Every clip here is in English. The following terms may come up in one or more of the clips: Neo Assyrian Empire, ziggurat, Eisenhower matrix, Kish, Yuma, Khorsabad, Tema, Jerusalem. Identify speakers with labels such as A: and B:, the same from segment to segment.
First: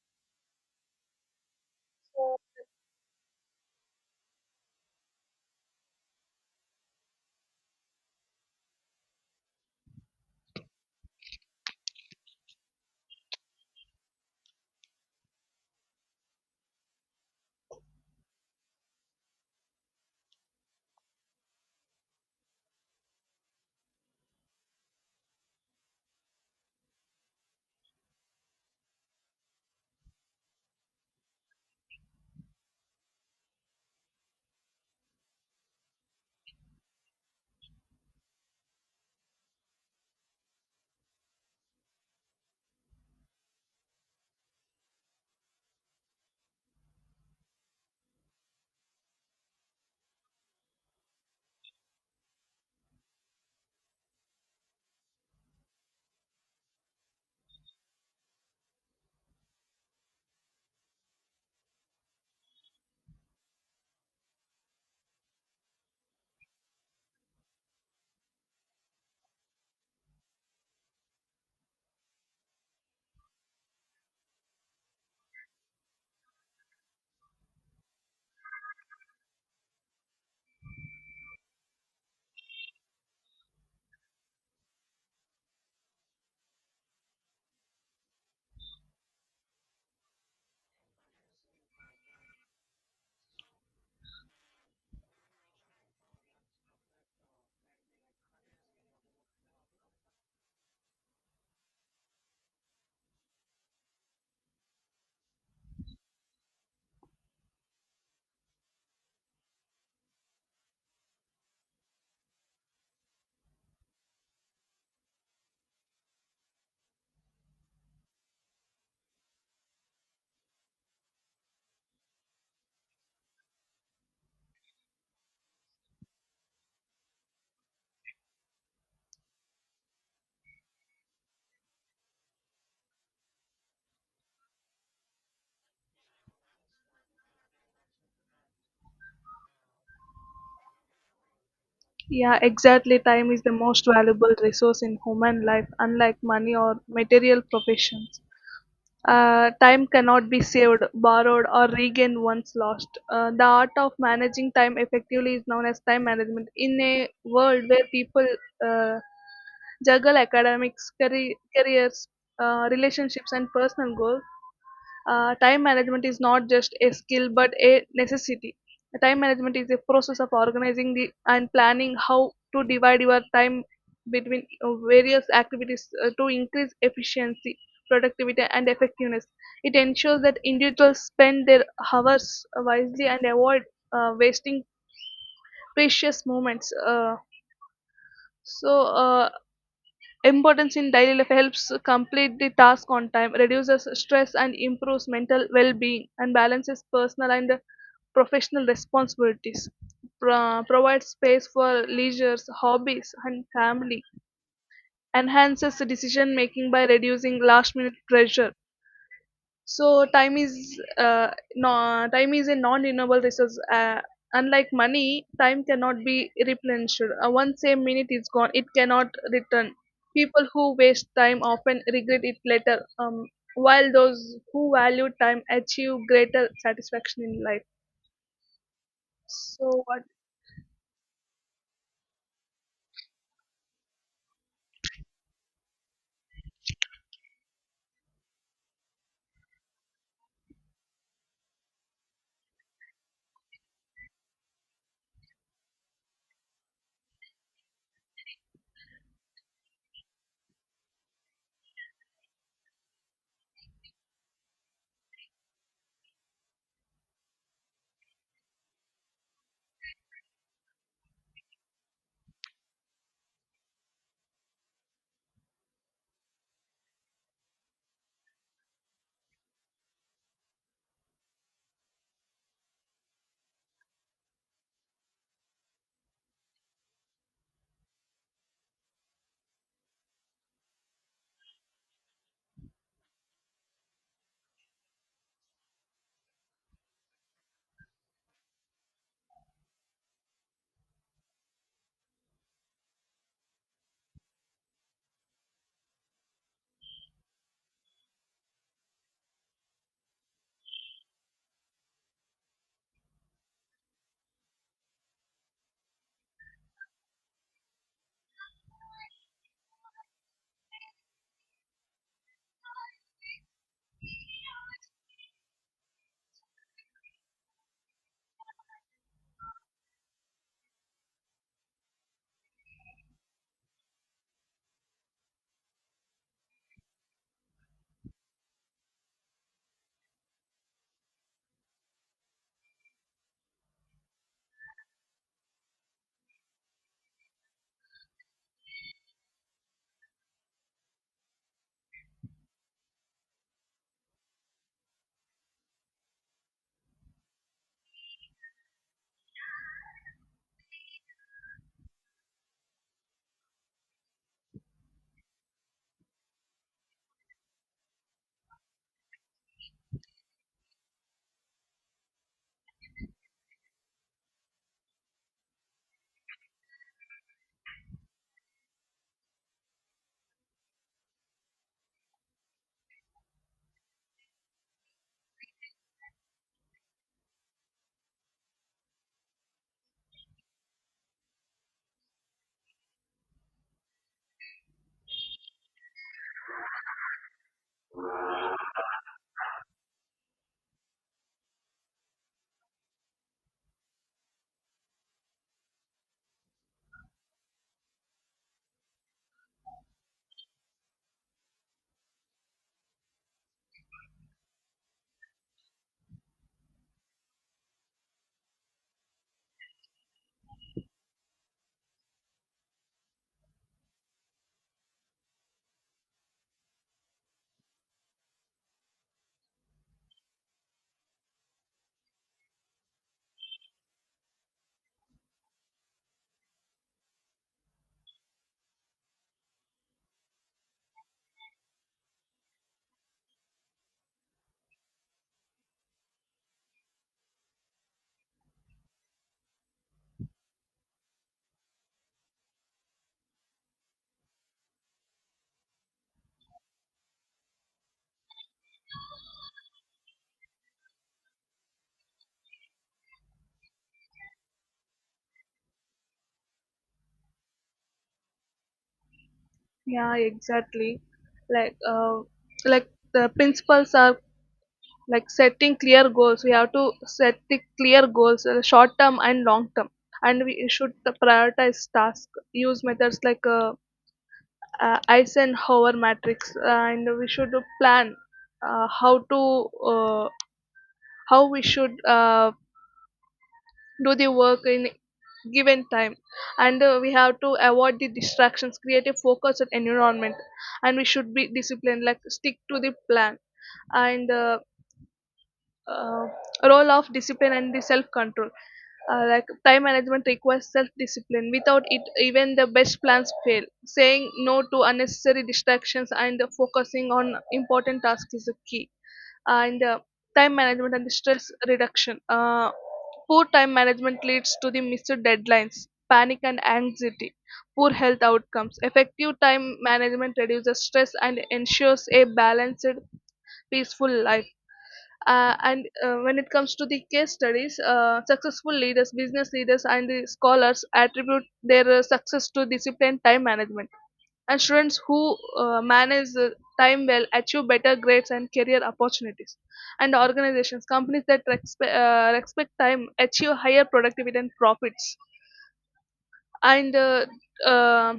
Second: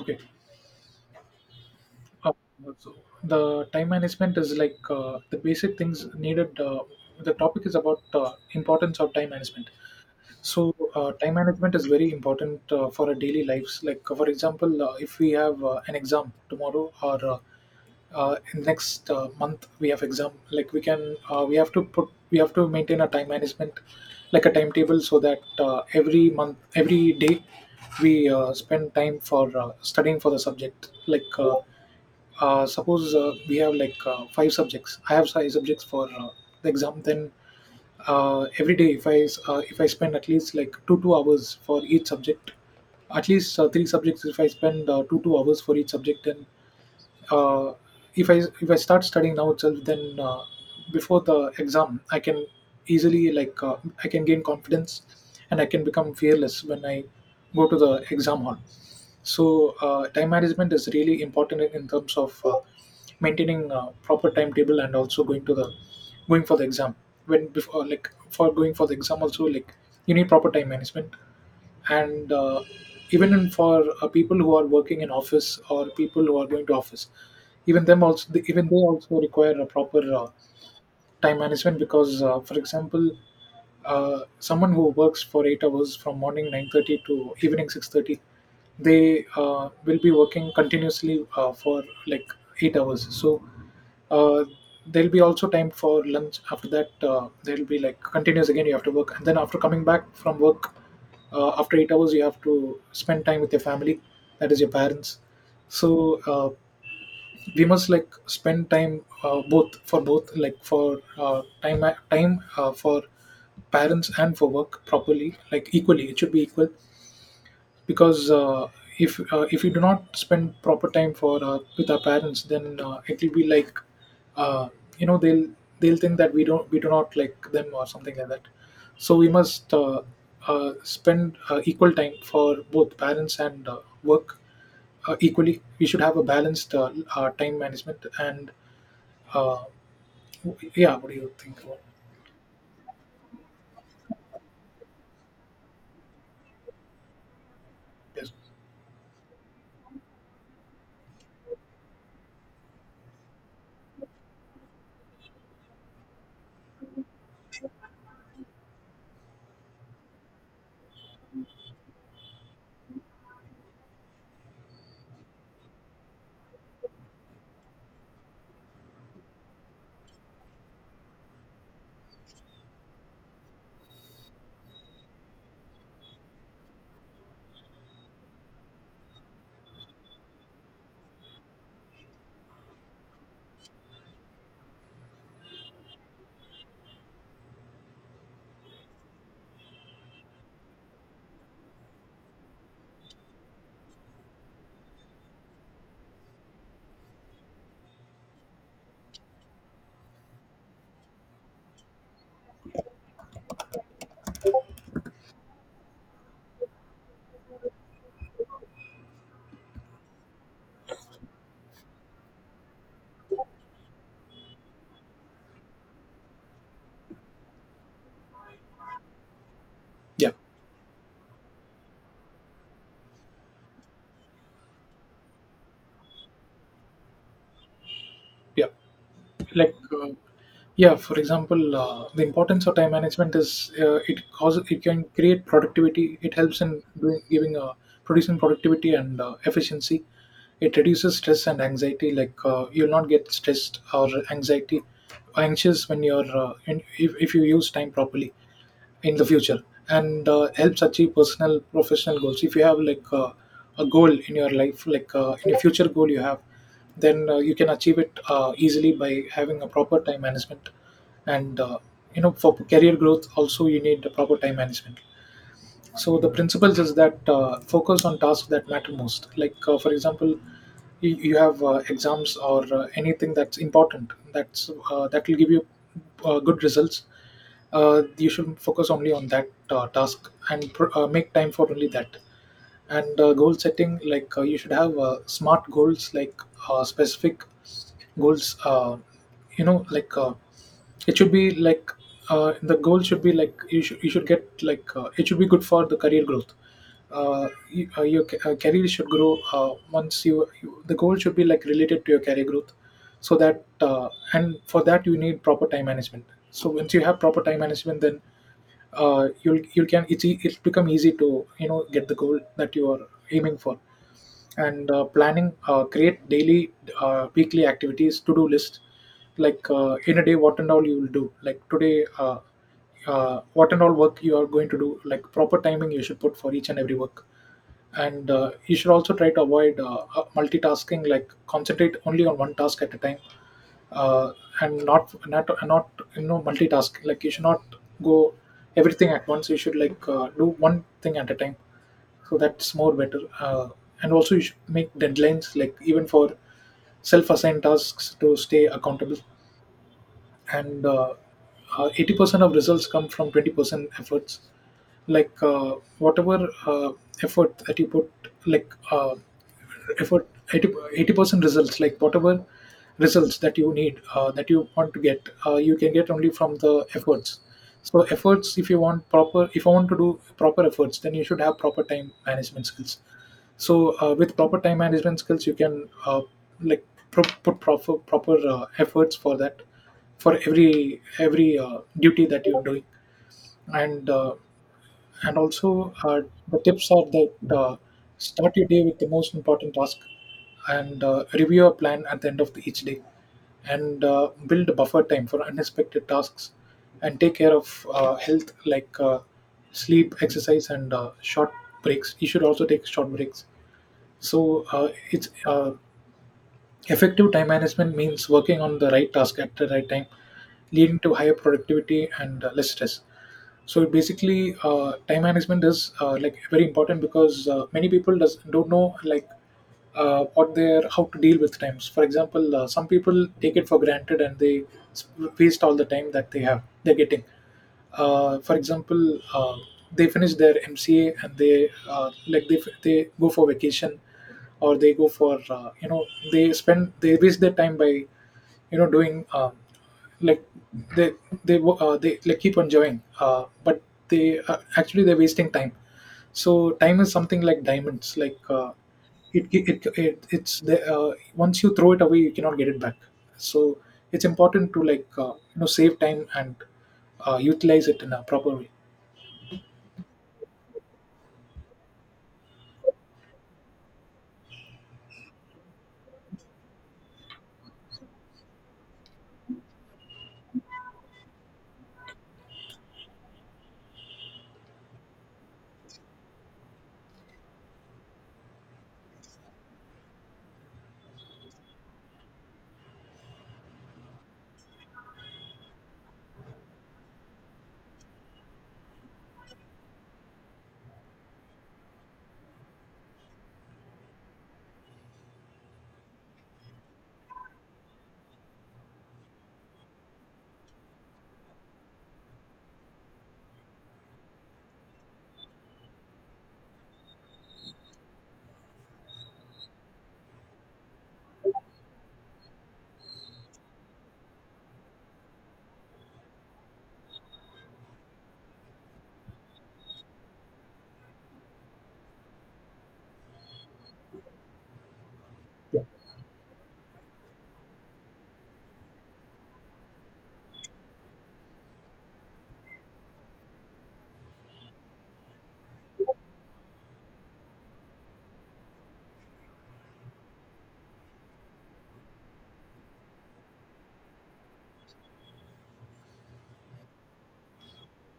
A: Okay. Uh, so the time management is like the basic things needed. The topic is about importance of time management. So time management is very important for our daily lives. Like for example, if we have an exam tomorrow or in next month we have exam, like we have to put we have to maintain a time management, like a timetable, so that every month every day we spend time for studying for the subject. Like suppose we have like five subjects I have five subjects for the exam. Then every day if I spend at least like two two hours for each subject, at least three subjects if I spend two two hours for each subject, then uh, if I start studying now itself, then before the exam, I can easily I can gain confidence, and I can become fearless when I go to the exam hall. So time management is really important in terms of maintaining proper timetable and also going for the exam. When before, like for going for the exam also, like you need proper time management. And Even in for people who are working in office or people who are going to office, even they also require a proper time management because, for example, someone who works for 8 hours from morning 9:30 to evening 6:30, they will be working continuously for like 8 hours. So uh, there'll be also time for lunch. After that, there'll be like continuous again. You have to work, and then after coming back from work, after 8 hours, you have to spend time with your family, that is your parents. So uh, we must like spend time both for both like for time for parents and for work properly, like equally, it should be equal because, if we do not spend proper time for with our parents, then it will be like, uh, you know, they'll think that we do not like them or something like that. So we must spend equal time for both parents and work equally. We should have a balanced time management. And uh, yeah, what do you think about
B: Yeah, exactly. Time is the most valuable resource in human life, unlike money or material professions.
A: this?
B: Time cannot be saved, borrowed, or regained once lost. The art of managing time effectively is known as time management. In a world where people uh, juggle academics, careers, relationships, and personal goals, time management is not just a skill but a necessity. Time management is a process of organizing and planning how to divide your time between various activities to increase efficiency, productivity, and effectiveness. It ensures that individuals spend their hours wisely and avoid wasting precious moments. So, importance in daily life helps complete the task on time, reduces stress and improves mental well-being and balances personal and professional responsibilities, provides space for leisures, hobbies and family, enhances decision making by reducing last minute pressure, so time is no, time is a non-renewable resource. Unlike money, time cannot be replenished. Once a minute is gone, it cannot return.
A: Yeah.
B: People who waste time often regret it later. While those who value time achieve greater satisfaction in life.
A: Yeah. like
B: So what?
A: uh, yeah, for example, the importance of time management is, it can create productivity. It helps in doing, giving producing productivity and efficiency. It reduces stress and anxiety. You'll not get stressed or anxiety, anxious when you're if you use time properly in the future. And helps achieve personal professional goals. If you have a goal in your life, in a future goal you have, then you can achieve it easily by having a proper time management. And you know, for career growth also, you need the proper time management. So the principles is that, focus on tasks that matter most. For example, you have exams or anything that's important, that's that will give you good results, you should focus only on that task and make time for only that. And goal setting, you should have smart goals, specific goals, you know, it should be like, the goal should be like, you should get like, it should be good for the career growth. Uh, you, your ca- career should grow. You, the goal should be like related to your career growth, so that and for that you need proper time management. So once you have proper time management, then you'll you can it's it's become easy to, you know, get the goal that you are aiming for. And planning, create daily weekly activities to do list. In a day, what and all you will do, like today what and all work you are going to do, like proper timing you should put for each and every work. And you should also try to avoid multitasking, like concentrate only on one task at a time. Uh, and not, you know, multitask. Like you should not go everything at once. You should do one thing at a time. So that's more better. Uh, and also you should make deadlines, like even for self-assigned tasks to stay accountable. And 80% of results come from 20% efforts. Whatever effort that you put, like uh, effort, 80 percent results, like whatever results that you need, that you want to get, you can get only from the efforts. So efforts, if you want proper, if you want to do proper efforts, then you should have proper time management skills. So with proper time management skills, you can like put proper efforts for that, for every duty that you're doing. And uh, and also The tips are that, start your day with the most important task, and review a plan at the end of the, each day, and build a buffer time for unexpected tasks, and take care of health, sleep, exercise, and short breaks. You should also take short breaks. So it's effective time management means working on the right task at the right time, leading to higher productivity and less stress. So basically, time management is, like very important because, many people don't know, what they're, how to deal with times. For example, some people take it for granted and s- waste all the time that they have, they're getting. For example They finish their mca and they like they go for vacation or they go for, you know, they waste their time by, you know, doing like they they like keep on going, but they actually they're wasting time. So time is something like diamonds. It, it, it, it's the, once you throw it away, you cannot get it back. So it's important to, you know, save time and utilize it in a proper way.
B: Yeah, exactly. Like uh, like the principles are like setting clear goals. We have to set the clear goals, short term and long term, and we should prioritize tasks, use methods like Eisenhower matrix, and we should plan uh, how to uh, how we should do the work in given time. And we have to avoid the distractions, create a focused environment, and we should be disciplined, like stick to the plan. And uh, uh, role of discipline and the self control. Like time management requires self discipline. Without it, even the best plans fail. Saying no to unnecessary distractions and focusing on important tasks is a key. And time management and stress reduction. Poor time management leads to the missed deadlines, panic, and anxiety. Poor health outcomes. Effective time management reduces stress and ensures a balanced, peaceful life, and when it comes to the case studies, successful leaders, business leaders, and the scholars attribute their success to discipline, time management. And students who manage time well achieve better grades and career opportunities. And organizations, companies that respect time achieve higher productivity and profits. And uh,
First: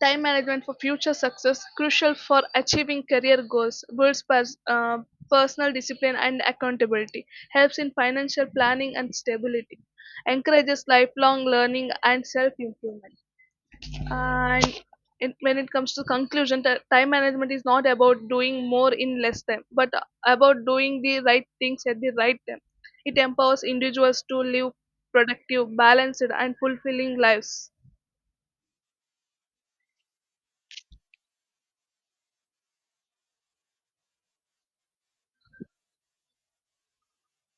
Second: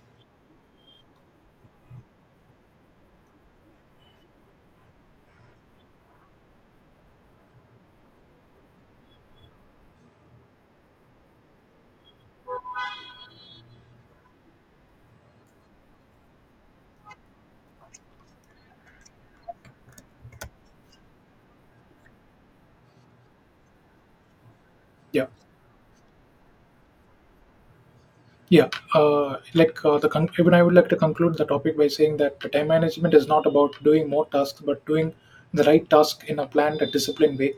B: Time management for future success, crucial for achieving career goals, builds personal discipline and accountability, helps in financial planning and stability, encourages lifelong learning and self improvement. And it, when it comes to conclusion, time management is not about doing more in less time, but about doing the right things at the right time. It empowers individuals to live
A: Yeah.
B: productive, balanced, and fulfilling lives.
A: Yeah, even I would like to conclude the topic by saying that the time management is not about doing more tasks, but doing the right task in a planned and disciplined way,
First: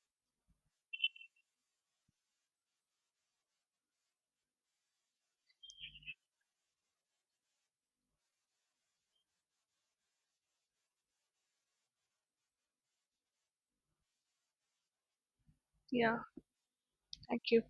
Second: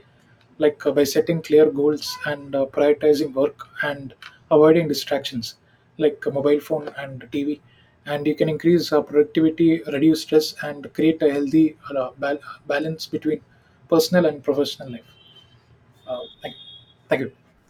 A: by setting clear goals and prioritizing work and avoiding distractions like a mobile phone and TV. And you can increase productivity, reduce stress, and create a healthy balance between personal and professional life.
B: Yeah,
A: Uh, thank, Thank you.
B: thank you.